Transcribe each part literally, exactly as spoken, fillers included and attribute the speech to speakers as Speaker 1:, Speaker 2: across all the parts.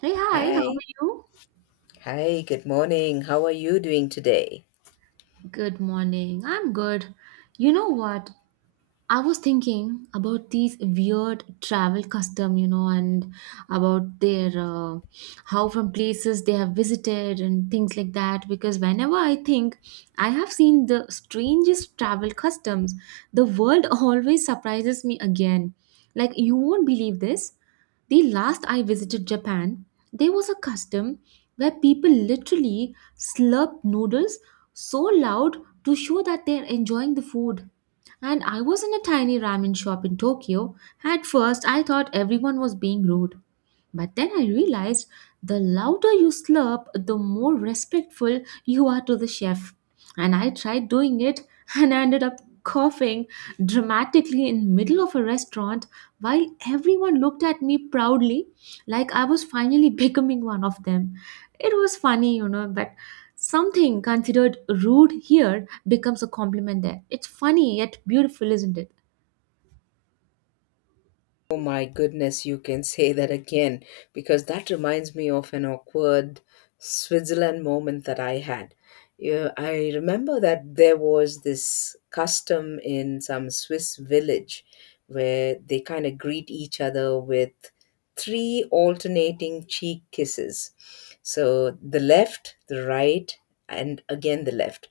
Speaker 1: Hey, hi, how are
Speaker 2: Hi.
Speaker 1: you?
Speaker 2: Hi, good morning. How are you doing today?
Speaker 1: Good morning. I'm good. You know what? I was thinking about these weird travel custom, you know, and about their uh, how from places they have visited and things like that. Because whenever I think I have seen the strangest travel customs, the world always surprises me again. Like you won't believe this. The last I visited Japan, there was a custom where people literally slurp noodles so loud to show that they are enjoying the food and I was in a tiny ramen shop in Tokyo. At first, I thought everyone was being rude, but then I realized the louder you slurp, the more respectful you are to the chef. And I tried doing it and I ended up coughing dramatically in middle of a restaurant while everyone looked at me proudly like I was finally becoming one of them. It was funny, you know, but something considered rude here becomes a compliment there. It's funny yet beautiful, isn't it?
Speaker 2: Oh my goodness, you can say that again because that reminds me of an awkward Switzerland moment that I had. Yeah, I remember that there was this custom in some Swiss village where they kind of greet each other with three alternating cheek kisses. So the left, the right, and again the left.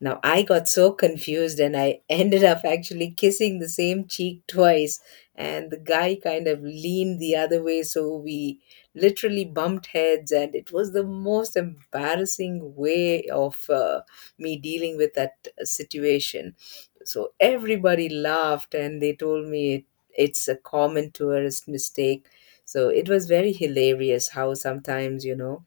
Speaker 2: Now, I got so confused and I ended up actually kissing the same cheek twice. And the guy kind of leaned the other way, so we literally bumped heads. And it was the most embarrassing way of uh, me dealing with that uh, situation. So everybody laughed and they told me it, it's a common tourist mistake. So it was very hilarious how sometimes, you know,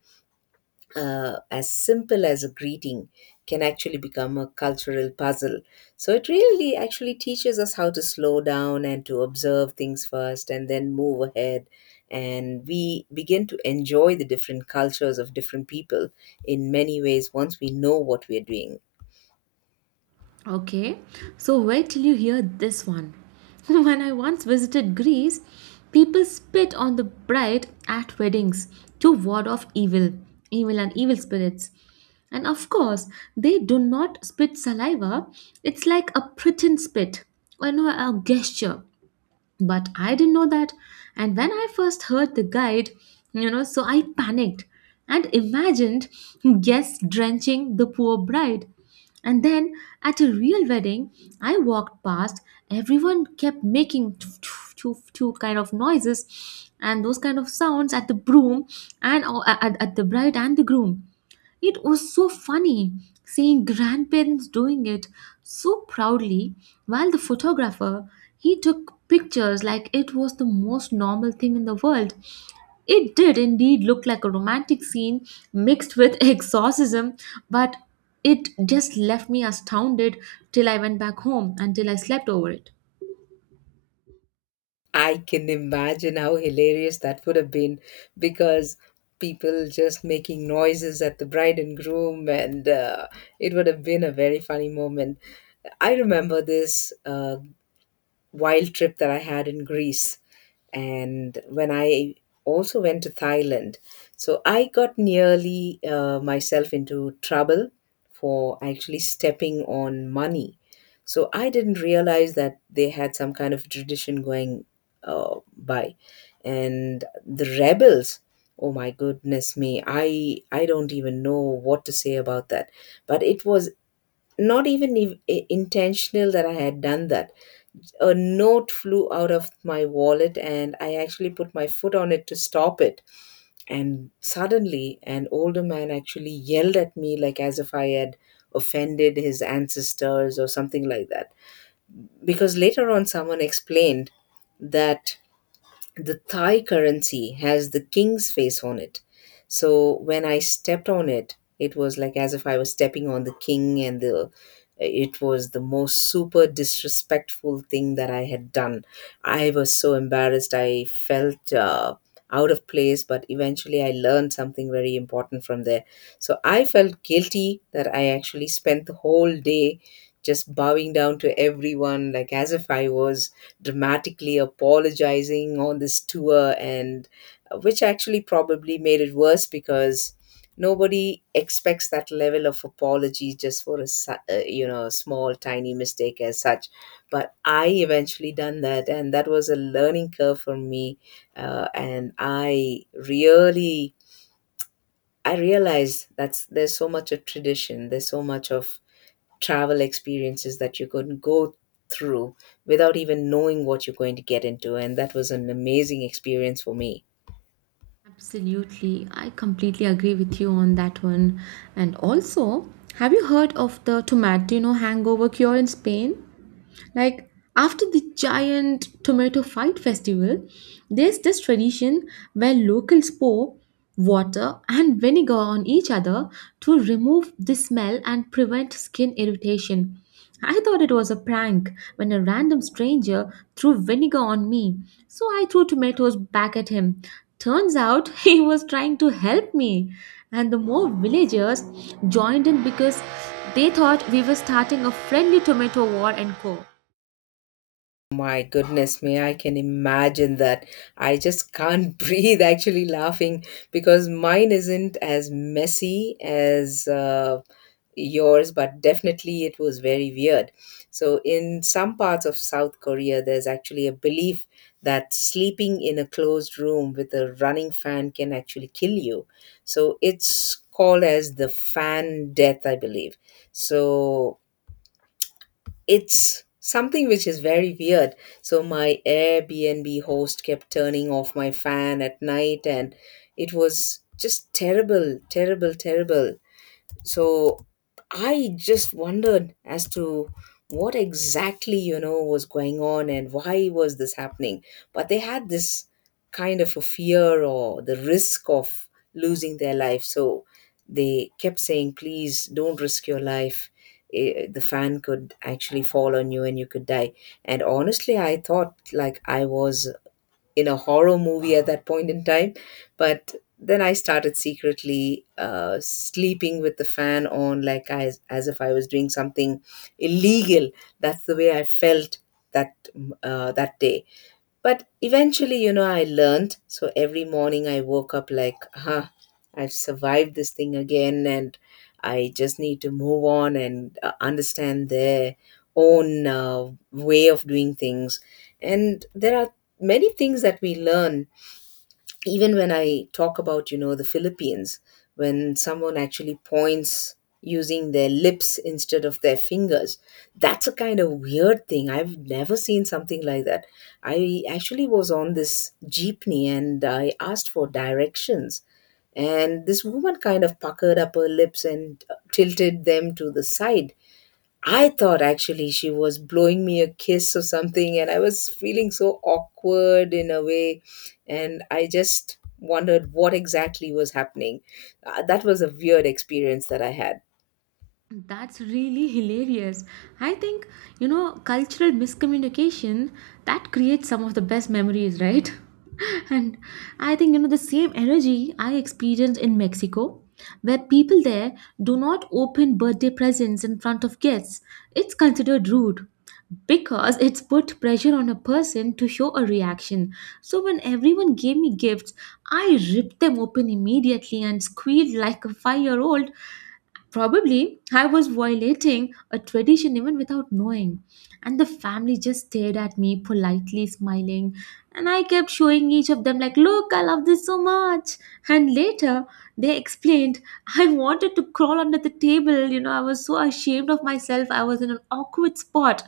Speaker 2: uh, as simple as a greeting can actually become a cultural puzzle. So it really actually teaches us how to slow down and to observe things first and then move ahead. And we begin to enjoy the different cultures of different people in many ways once we know what we're doing.
Speaker 1: Okay, so wait till you hear this one. When I once visited Greece, people spit on the bride at weddings to ward off evil, evil and evil spirits. And of course, they do not spit saliva, it's like a pretend spit, or no, a gesture, but I didn't know that. And when I first heard the guide, you know, so I panicked and imagined guests drenching the poor bride, and then at a real wedding I walked past, everyone kept making two, two, two two kind of noises and those kind of sounds at the broom and uh, at at the bride and the groom. It was so funny seeing grandparents doing it so proudly while the photographer he took pictures like it was the most normal thing in the world. It did indeed look like a romantic scene mixed with exorcism, but it just left me astounded till I went back home until I slept over it.
Speaker 2: I can imagine how hilarious that would have been because people just making noises at the bride and groom, and uh, it would have been a very funny moment. I remember this uh, wild trip that I had in Greece, and when I also went to Thailand. So I got nearly uh, myself into trouble for actually stepping on money. So I didn't realize that they had some kind of tradition going uh, by, and the rebels. Oh my goodness me! I I don't even know what to say about that. But it was not even ev- i- intentional that I had done that. A note flew out of my wallet, and I actually put my foot on it to stop it. And suddenly, an older man actually yelled at me, like as if I had offended his ancestors or something like that. Because later on, someone explained that the Thai currency has the king's face on it. So when I stepped on it, it was like as if I was stepping on the king, and the it was the most super disrespectful thing that I had done. I was so embarrassed. I felt uh, out of place, but eventually I learned something very important from there. So I felt guilty that I actually spent the whole day just bowing down to everyone, like as if I was dramatically apologizing on this tour and uh, which actually probably made it worse because nobody expects that level of apology just for a su- uh, you know a small tiny mistake as such. But I eventually done that, and that was a learning curve for me, uh, and i really i realized that there's so much of tradition, there's so much of travel experiences that you could go through without even knowing what you're going to get into. And that was an amazing experience for me.
Speaker 1: Absolutely. I completely agree with you on that one. And also, have you heard of the tomato hangover cure in Spain? Like after the giant tomato fight festival, there's this tradition where locals pour water and vinegar on each other to remove the smell and prevent skin irritation. I thought it was a prank when a random stranger threw vinegar on me, so I threw tomatoes back at him. Turns out he was trying to help me, and the more villagers joined in because they thought we were starting a friendly tomato war and co.
Speaker 2: My goodness me, I can imagine that. I just can't breathe actually laughing because mine isn't as messy as uh, yours, but definitely it was very weird. So, in some parts of South Korea, there's actually a belief that sleeping in a closed room with a running fan can actually kill you. So, it's called as the fan death, I believe. So, it's something which is very weird. So, my Airbnb host kept turning off my fan at night, and it was just terrible, terrible, terrible. So I just wondered as to what exactly you know was going on and why was this happening, but they had this kind of a fear or the risk of losing their life, so they kept saying, please don't risk your life. Eh, the fan could actually fall on you and you could die. And honestly, I thought like I was in a horror movie at that point in time. But then I started secretly uh, sleeping with the fan on, like I, as if I was doing something illegal. That's the way I felt that uh, that day, but eventually, you know, I learned. So every morning I woke up like, huh, I've survived this thing again, and I just need to move on and uh, understand their own uh, way of doing things. And there are many things that we learn even when I talk about, you know, the Philippines, when someone actually points using their lips instead of their fingers. That's a kind of weird thing. I've never seen something like that. I actually was on this jeepney and I asked for directions. And this woman kind of puckered up her lips and tilted them to the side. I thought actually she was blowing me a kiss or something, and I was feeling so awkward in a way. And I just wondered what exactly was happening. Uh, that was a weird experience that I had.
Speaker 1: That's really hilarious. I think, you know, cultural miscommunication that creates some of the best memories, right? And I think, you know, the same energy I experienced in Mexico, where people there do not open birthday presents in front of guests. It's considered rude because it's put pressure on a person to show a reaction. So when everyone gave me gifts, I ripped them open immediately and squealed like a five year old. Probably I was violating a tradition even without knowing. And the family just stared at me, politely smiling. And I kept showing each of them, like, look, I love this so much. And later they explained. I wanted to crawl under the table. You know, I was so ashamed of myself. I was in an awkward spot.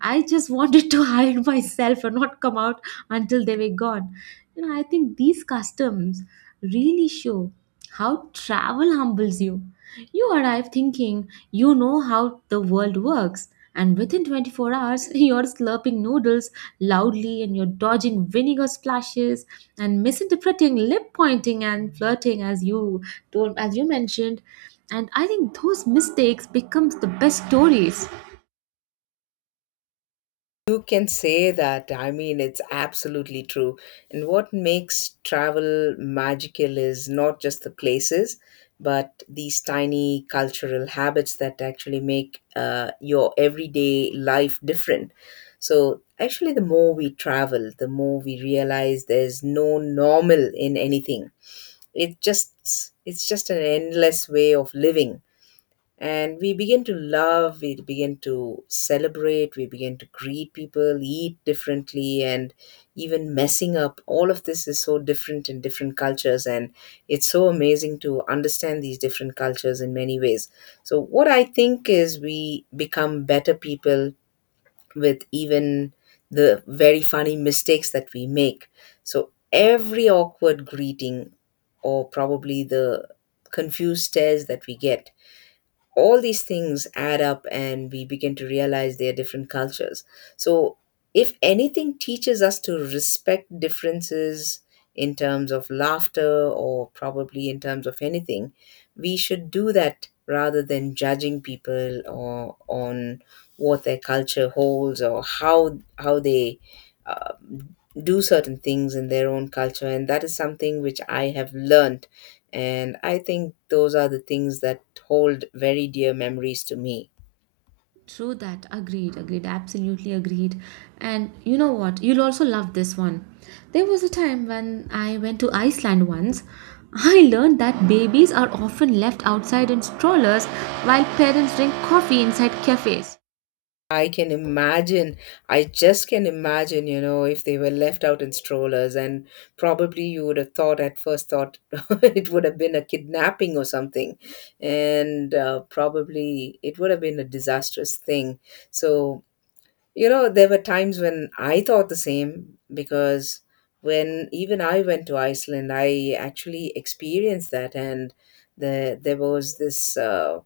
Speaker 1: I just wanted to hide myself and not come out until they were gone. You know, I think these customs really show how travel humbles you. You arrive thinking you know how the world works, and within twenty-four hours, you're slurping noodles loudly and you're dodging vinegar splashes and misinterpreting lip pointing and flirting as you told as you mentioned. And I think those mistakes becomes the best stories.
Speaker 2: You can say that. I mean, it's absolutely true. And what makes travel magical is not just the places, but these tiny cultural habits that actually make uh, your everyday life different. So, actually, the more we travel, the more we realize there's no normal in anything. It just it's just an endless way of living, and we begin to love, we begin to celebrate, we begin to greet people, eat differently, and even messing up all of this is so different in different cultures. And it's so amazing to understand these different cultures in many ways. So what I think is we become better people with even the very funny mistakes that we make. So every awkward greeting or probably the confused stares that we get, all these things add up and we begin to realize they are different cultures. So if anything teaches us to respect differences in terms of laughter or probably in terms of anything, we should do that rather than judging people or on what their culture holds or how how they do certain things in their own culture. And that is something which I have learned. And I think those are the things that hold very dear memories to me.
Speaker 1: True that. Agreed. Agreed. Absolutely agreed. And you know what? You'll also love this one. There was a time when I went to Iceland once. I learned that babies are often left outside in strollers while parents drink coffee inside cafes.
Speaker 2: I can imagine. I just can imagine, you know if they were left out in strollers, and probably you would have thought at first thought it would have been a kidnapping or something. And uh, probably it would have been a disastrous thing. So You know, there were times when I thought the same, because when even I went to Iceland, I actually experienced that. And the, there was this uh,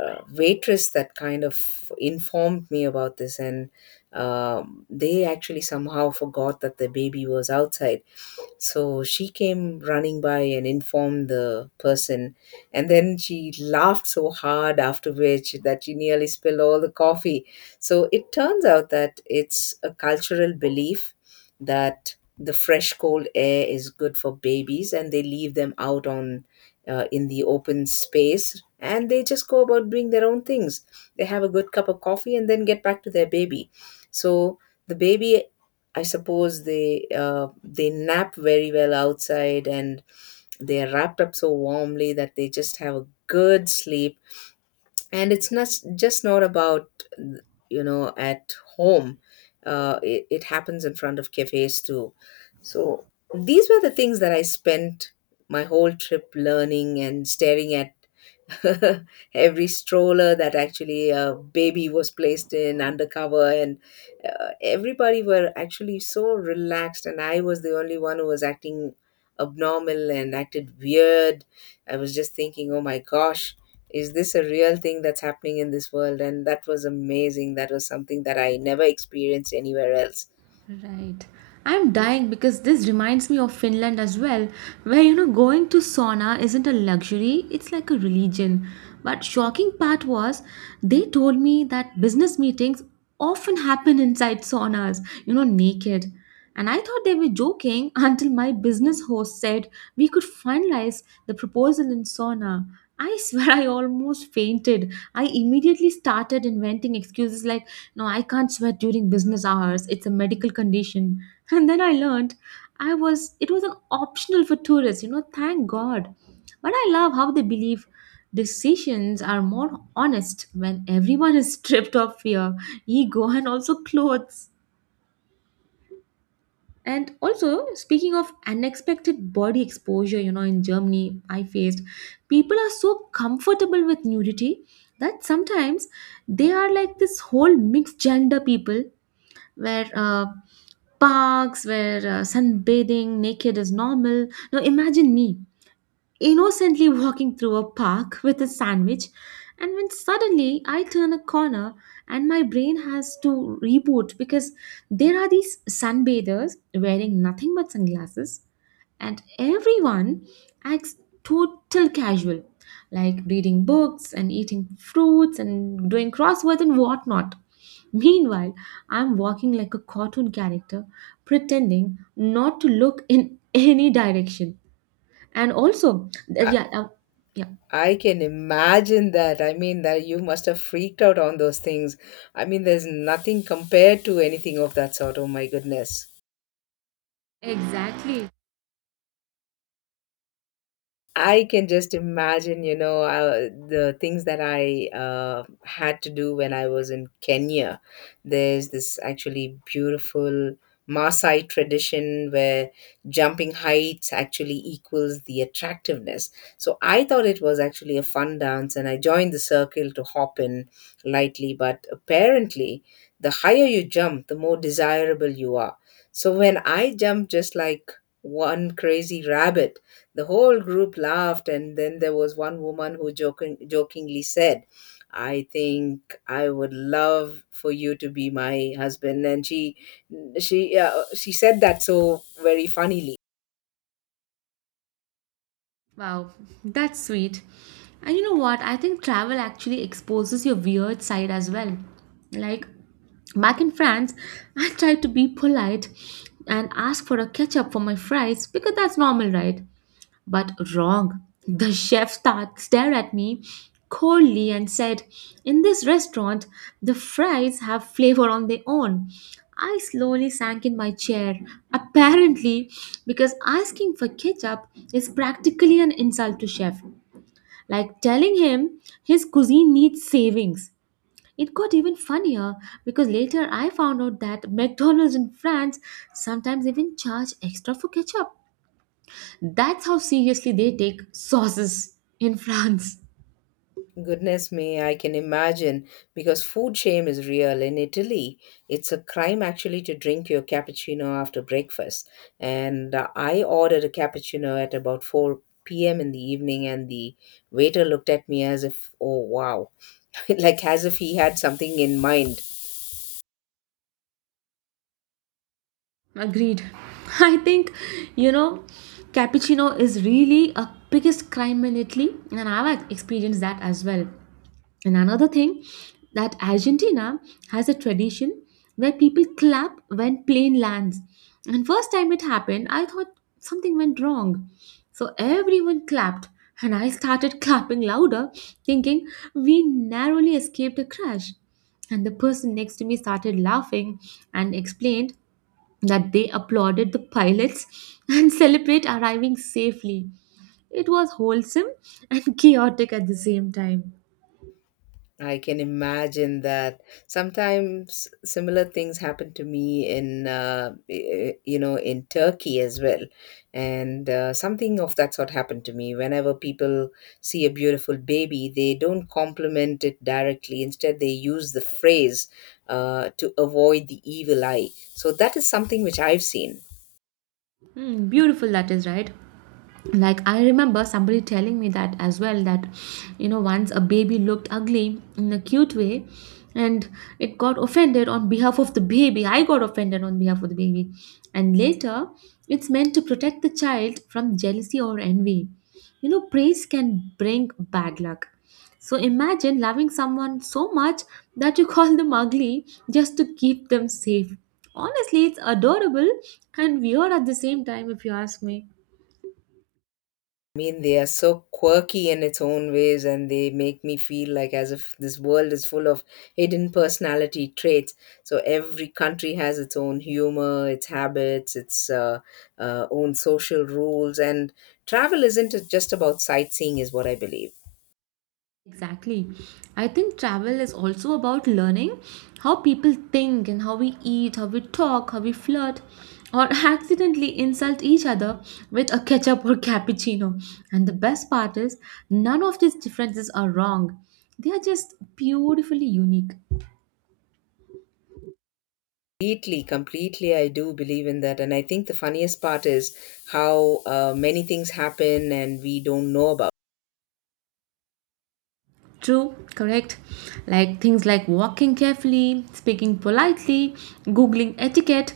Speaker 2: uh, waitress that kind of informed me about this. And um, they actually somehow forgot that the baby was outside, so she came running by and informed the person. And then she laughed so hard after which that she nearly spilled all the coffee. So it turns out that it's a cultural belief that the fresh cold air is good for babies and they leave them out on uh, in the open space, and they just go about doing their own things. They have a good cup of coffee and then get back to their baby. So the baby, I suppose they uh, they nap very well outside, and they are wrapped up so warmly that they just have a good sleep. And it's not just not about, you know at home. Uh, it, it happens in front of cafes too. So these were the things that I spent my whole trip learning and staring at. Every stroller that actually a baby was placed in undercover, and uh, everybody were actually so relaxed, and I was the only one who was acting abnormal and acted weird. I was just thinking, oh my gosh, is this a real thing that's happening in this world? And that was amazing. That was something that I never experienced anywhere else.
Speaker 1: Right. I'm dying because this reminds me of Finland as well, where you know going to sauna isn't a luxury, it's like a religion. But shocking part was they told me that business meetings often happen inside saunas, you know, naked. And I thought they were joking until my business host said we could finalize the proposal in sauna. I swear I almost fainted. I immediately started inventing excuses like no, I can't sweat during business hours. It's a medical condition. And then I learned I was it was an optional for tourists, you know, thank God. But I love how they believe decisions are more honest when everyone is stripped of fear, ego and also clothes. And also, speaking of unexpected body exposure, you know, in Germany, I faced people are so comfortable with nudity that sometimes they are like this whole mixed gender people where uh, parks where uh, sunbathing naked is normal. Now imagine me innocently walking through a park with a sandwich, and when suddenly I turn a corner and my brain has to reboot because there are these sunbathers wearing nothing but sunglasses and everyone acts total casual like reading books and eating fruits and doing crosswords and whatnot. Meanwhile, I'm walking like a cartoon character pretending not to look in any direction. And also th-
Speaker 2: Uh,
Speaker 1: yeah uh, yeah
Speaker 2: I can imagine that. I mean, that you must have freaked out on those things. I mean, there's nothing compared to anything of that sort. Oh my goodness.
Speaker 1: Exactly.
Speaker 2: I can just imagine, you know, uh, the things that I uh, had to do when I was in Kenya. There's this actually beautiful Maasai tradition where jumping heights actually equals the attractiveness. So I thought it was actually a fun dance and I joined the circle to hop in lightly, but apparently, the higher you jump, the more desirable you are. So when I jumped just like one crazy rabbit, the whole group laughed, and then there was one woman who joking, jokingly said, I think I would love for you to be my husband. And she, she, uh, she said that so very funnily.
Speaker 1: Wow, that's sweet. And you know what, I think travel actually exposes your weird side as well. Like back in France, I tried to be polite and ask for a ketchup for my fries because that's normal, right? But wrong. The chef start, stared at me coldly and said, in this restaurant, the fries have flavor on their own. I slowly sank in my chair, apparently, because asking for ketchup is practically an insult to chef, like telling him his cuisine needs savings. It got even funnier because later I found out that McDonald's in France sometimes even charge extra for ketchup. That's how seriously they take sauces in France.
Speaker 2: Goodness me, I can imagine because food shame is real in Italy. It's a crime actually to drink your cappuccino after breakfast. And uh, I ordered a cappuccino at about four p m in the evening, and the waiter looked at me as if, oh wow, like as if he had something in mind.
Speaker 1: Agreed. I think, you know, cappuccino is really a biggest crime in Italy, and I've experienced that as well. And another thing that Argentina has a tradition where people clap when plane lands. And first time it happened, I thought something went wrong. So everyone clapped and I started clapping louder, thinking we narrowly escaped a crash. And the person next to me started laughing and explained that they applauded the pilots and celebrate arriving safely. It was wholesome and chaotic at the same time.
Speaker 2: I can imagine that. Sometimes similar things happen to me in, uh, y- you know, in Turkey as well. And uh, Something of that sort happened to me. Whenever people see a beautiful baby, they don't compliment it directly. Instead, they use the phrase uh, to avoid the evil eye. So that is something which I've seen.
Speaker 1: Mm, beautiful, that is right. Like I remember somebody telling me that as well, that you know once a baby looked ugly in a cute way, and it got offended on behalf of the baby, I got offended on behalf of the baby. And later, it's meant to protect the child from jealousy or envy. You know praise can bring bad luck. So imagine loving someone so much that you call them ugly just to keep them safe. Honestly it's adorable and weird at the same time if you ask me.
Speaker 2: I mean, they are so quirky in its own ways, and they make me feel like as if this world is full of hidden personality traits. So every country has its own humor, its habits, its uh, uh, own social rules, and travel isn't just about sightseeing, is what I believe.
Speaker 1: Exactly. I think travel is also about learning how people think and how we eat, how we talk, how we flirt, or accidentally insult each other with a ketchup or cappuccino. And the best part is, none of these differences are wrong. They are just beautifully unique.
Speaker 2: Completely, completely, I do believe in that, and I think the funniest part is how uh, many things happen and we don't know about.
Speaker 1: True, correct. Like things like walking carefully, speaking politely, Googling etiquette,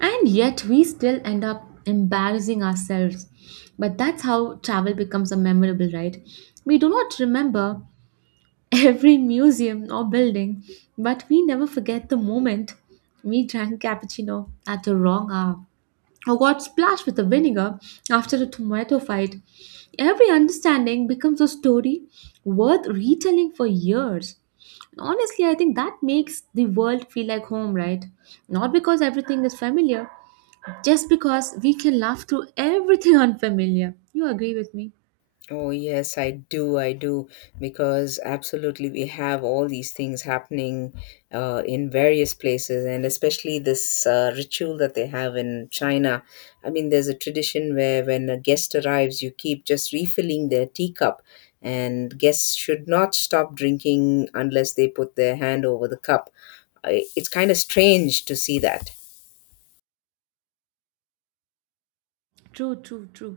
Speaker 1: and yet we still end up embarrassing ourselves. But that's how travel becomes a memorable, right? We do not remember every museum or building, but we never forget the moment we drank cappuccino at the wrong hour or got splashed with the vinegar after a tomato fight. Every understanding becomes a story worth retelling for years. Honestly, I think that makes the world feel like home, right? Not because everything is familiar, just because we can laugh through everything unfamiliar. You agree with me?
Speaker 2: Oh, yes, I do. I do. Because absolutely, we have all these things happening uh, in various places, and especially this uh, ritual that they have in China. I mean, there's a tradition where when a guest arrives, you keep just refilling their teacup, and guests should not stop drinking unless they put their hand over the cup. I- It's kind of strange to see that.
Speaker 1: True, true, true.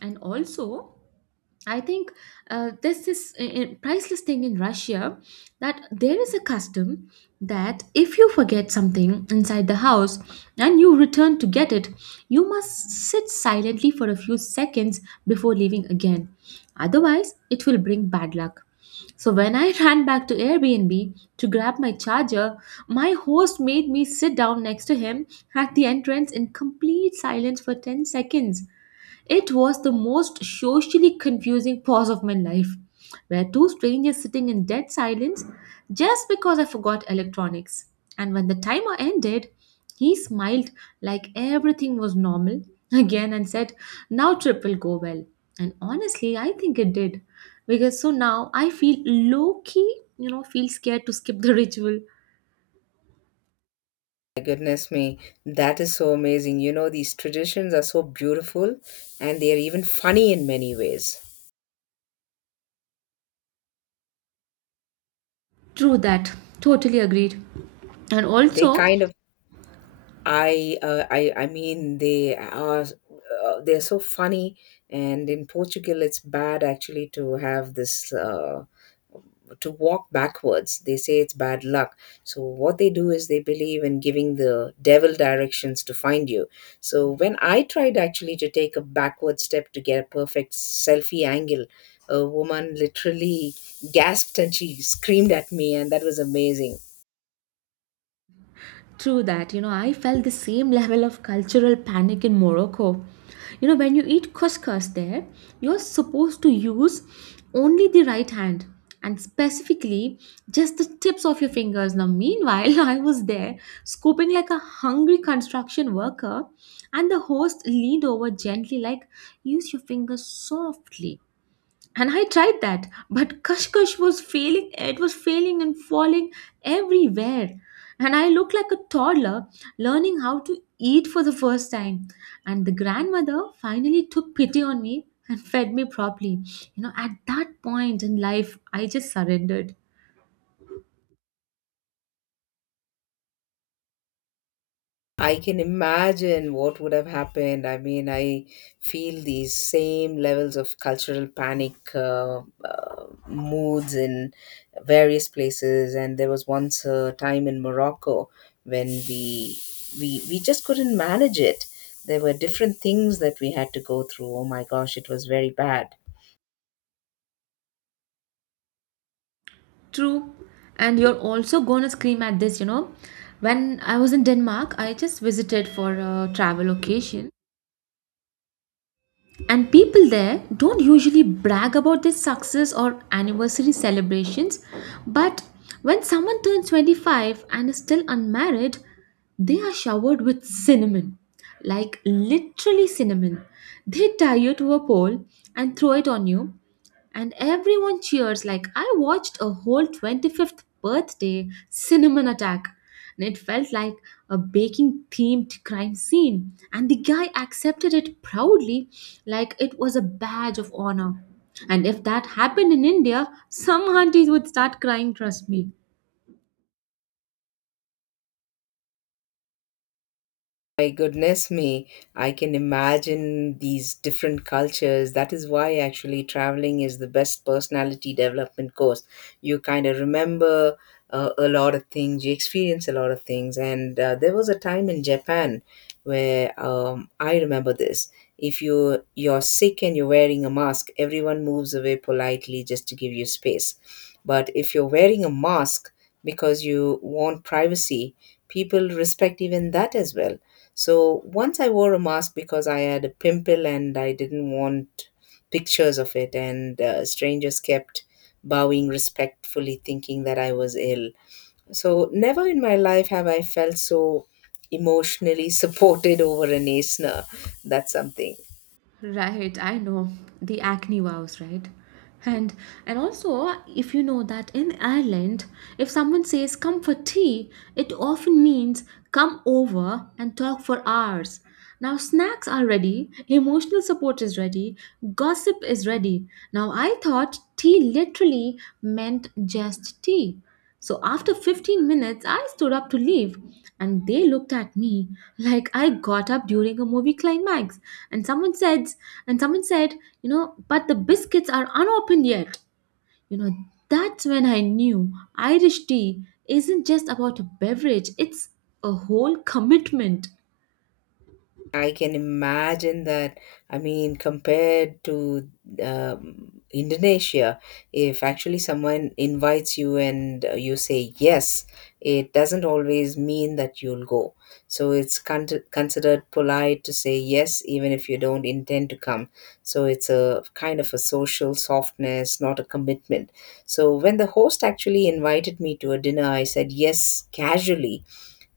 Speaker 1: And also, I think uh, there's this I- I- priceless thing in Russia, that there is a custom that if you forget something inside the house and you return to get it, you must sit silently for a few seconds before leaving again. Otherwise, it will bring bad luck. So when I ran back to Airbnb to grab my charger, my host made me sit down next to him at the entrance in complete silence for ten seconds. It was the most socially confusing pause of my life, where two strangers sitting in dead silence just because I forgot electronics. And when the timer ended, he smiled like everything was normal again and said, now trip will go well. And honestly, I think it did. Because so now I feel low key, you know, feel scared to skip the ritual.
Speaker 2: Goodness me, that is so amazing. You know, these traditions are so beautiful and they are even funny in many ways.
Speaker 1: True that. Totally agreed. And
Speaker 2: They
Speaker 1: also,
Speaker 2: kind of I uh, I I mean they are uh, they're so funny and in Portugal it's bad actually to have this uh, to walk backwards. They say it's bad luck. So what they do is they believe in giving the devil directions to find you. So when I tried actually to take a backward step to get a perfect selfie angle, a woman literally gasped and she screamed at me and that was amazing.
Speaker 1: true that, you know, I felt the same level of cultural panic in Morocco. You know, when you eat couscous there, you're supposed to use only the right hand and specifically just the tips of your fingers. Now, meanwhile, I was there scooping like a hungry construction worker, and the host leaned over gently, like, use your fingers softly. And I tried that, but kashkash was failing. It was failing and falling everywhere, and I looked like a toddler learning how to eat for the first time. And the grandmother finally took pity on me and fed me properly. You know, at that point in life I just surrendered.
Speaker 2: I can imagine what would have happened. I mean, I feel these same levels of cultural panic uh, uh, moods in various places. And there was once a time in Morocco when we we we just couldn't manage it. There were different things that we had to go through. Oh my gosh, it was very bad.
Speaker 1: True. And you're also going to scream at this, you know. When I was in Denmark, I just visited for a travel occasion. And people there don't usually brag about their success or anniversary celebrations, but when someone turns twenty-five and is still unmarried, they are showered with cinnamon. Like literally cinnamon. They tie you to a pole and throw it on you, and everyone cheers. Like I watched a whole twenty-fifth birthday cinnamon attack. And it felt like a baking themed crime scene. And the guy accepted it proudly, like it was a badge of honor. And if that happened in India, some aunties would start crying, trust me.
Speaker 2: My goodness me, I can imagine these different cultures. That is why actually traveling is the best personality development course. You kind of remember uh, a lot of things, you experience a lot of things. And uh, there was a time in Japan where um, I remember this. If you you're sick and you're wearing a mask, everyone moves away politely just to give you space. But if you're wearing a mask because you want privacy, people respect even that as well. So once I wore a mask because I had a pimple and I didn't want pictures of it, and uh, strangers kept bowing respectfully, thinking that I was ill. So never in my life have I felt so emotionally supported over an ASNA. That's something.
Speaker 1: Right, I know the acne vows, right? And and also, if you know that in Ireland, if someone says "come for tea," it often means come over and talk for hours. Now snacks are ready, emotional support is ready, gossip is ready. Now I thought tea literally meant just tea. So after fifteen minutes, I stood up to leave, and they looked at me like I got up during a movie climax. And someone said, and someone said, you know, but the biscuits are unopened yet. You know, that's when I knew Irish tea isn't just about a beverage, it's a whole commitment.
Speaker 2: I can imagine that. I mean, compared to um, Indonesia, if actually someone invites you and uh, you say yes, it doesn't always mean that you'll go. So it's con- considered polite to say yes, even if you don't intend to come. So it's a kind of a social softness, not a commitment. So when the host actually invited me to a dinner, I said yes casually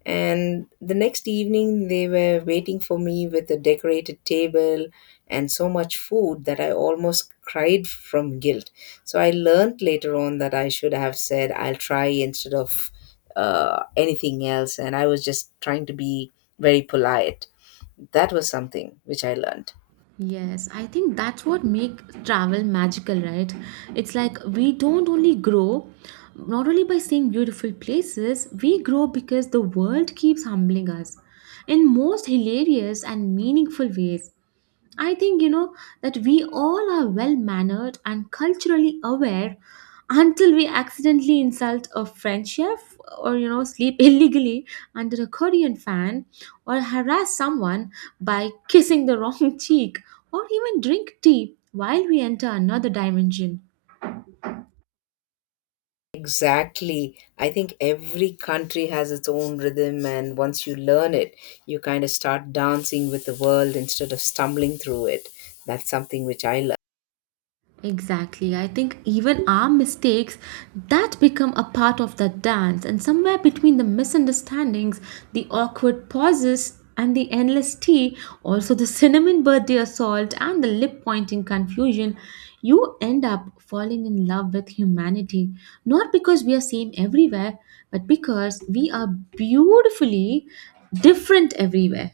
Speaker 2: and the next evening, they were waiting for me with a decorated table and so much food that I almost cried from guilt. So I learned later on that I should have said, I'll try instead of uh, anything else. And I was just trying to be very polite. That was something which I learned.
Speaker 1: Yes, I think that's what make travel magical, right? It's like we don't only grow not only by seeing beautiful places, we grow because the world keeps humbling us in most hilarious and meaningful ways. I think you know that we all are well mannered and culturally aware until we accidentally insult a French chef or you know sleep illegally under a Korean fan or harass someone by kissing the wrong cheek or even drink tea while we enter another dimension.
Speaker 2: Exactly. I think every country has its own rhythm, and once you learn it, you kind of start dancing with the world instead of stumbling through it. That's something which I love.
Speaker 1: Exactly. I think even our mistakes that become a part of that dance, and somewhere between the misunderstandings, the awkward pauses, and the endless tea, also the cinnamon birthday assault and the lip pointing confusion, you end up falling in love with humanity. Not because we are same everywhere, but because we are beautifully different everywhere.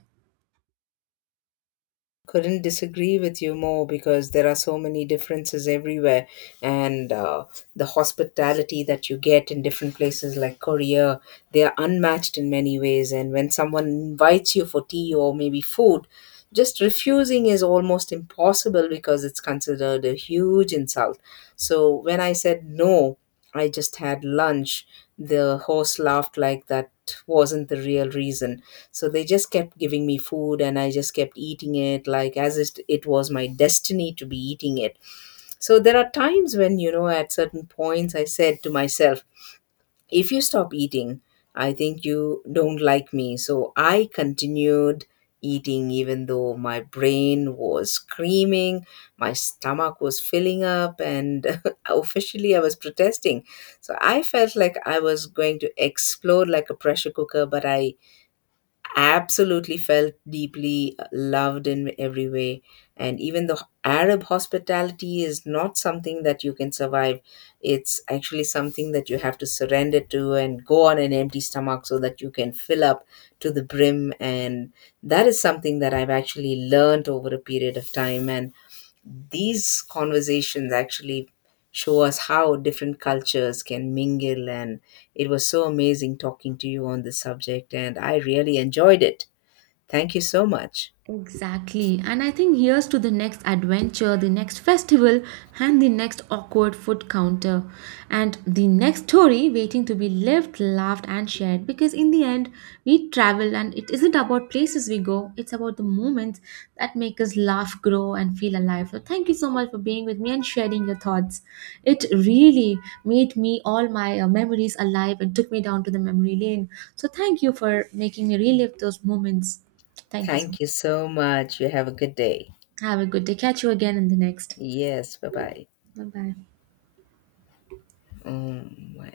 Speaker 2: Couldn't disagree with you more because there are so many differences everywhere and uh, the hospitality that you get in different places like Korea, they are unmatched in many ways, and when someone invites you for tea or maybe food, just refusing is almost impossible because it's considered a huge insult. So when I said no, I just had lunch, the host laughed like that wasn't the real reason. So they just kept giving me food and I just kept eating it like as if it was my destiny to be eating it. So there are times when, you know, at certain points I said to myself, if you stop eating, I think you don't like me. So I continued eating even though my brain was screaming, my stomach was filling up, and officially I was protesting. So I felt like I was going to explode like a pressure cooker, but I absolutely felt deeply loved in every way. And even the Arab hospitality is not something that you can survive. It's actually something that you have to surrender to and go on an empty stomach so that you can fill up to the brim. And that is something that I've actually learned over a period of time. And these conversations actually show us how different cultures can mingle and it was so amazing talking to you on this subject and I really enjoyed it. Thank you so much.
Speaker 1: Exactly. And I think here's to the next adventure, the next festival, and the next awkward food counter, and the next story waiting to be lived, laughed, and shared. Because in the end, we travel, and it isn't about places we go, it's about the moments that make us laugh, grow, and feel alive. So, thank you so much for being with me and sharing your thoughts. It really made me all my uh, memories alive and took me down to the memory lane. So, thank you for making me relive those moments. Thank you so much.
Speaker 2: Thank you so much. You have a good day.
Speaker 1: Have a good day. Catch you again in the next.
Speaker 2: Yes, bye-bye.
Speaker 1: Bye bye.
Speaker 2: Oh my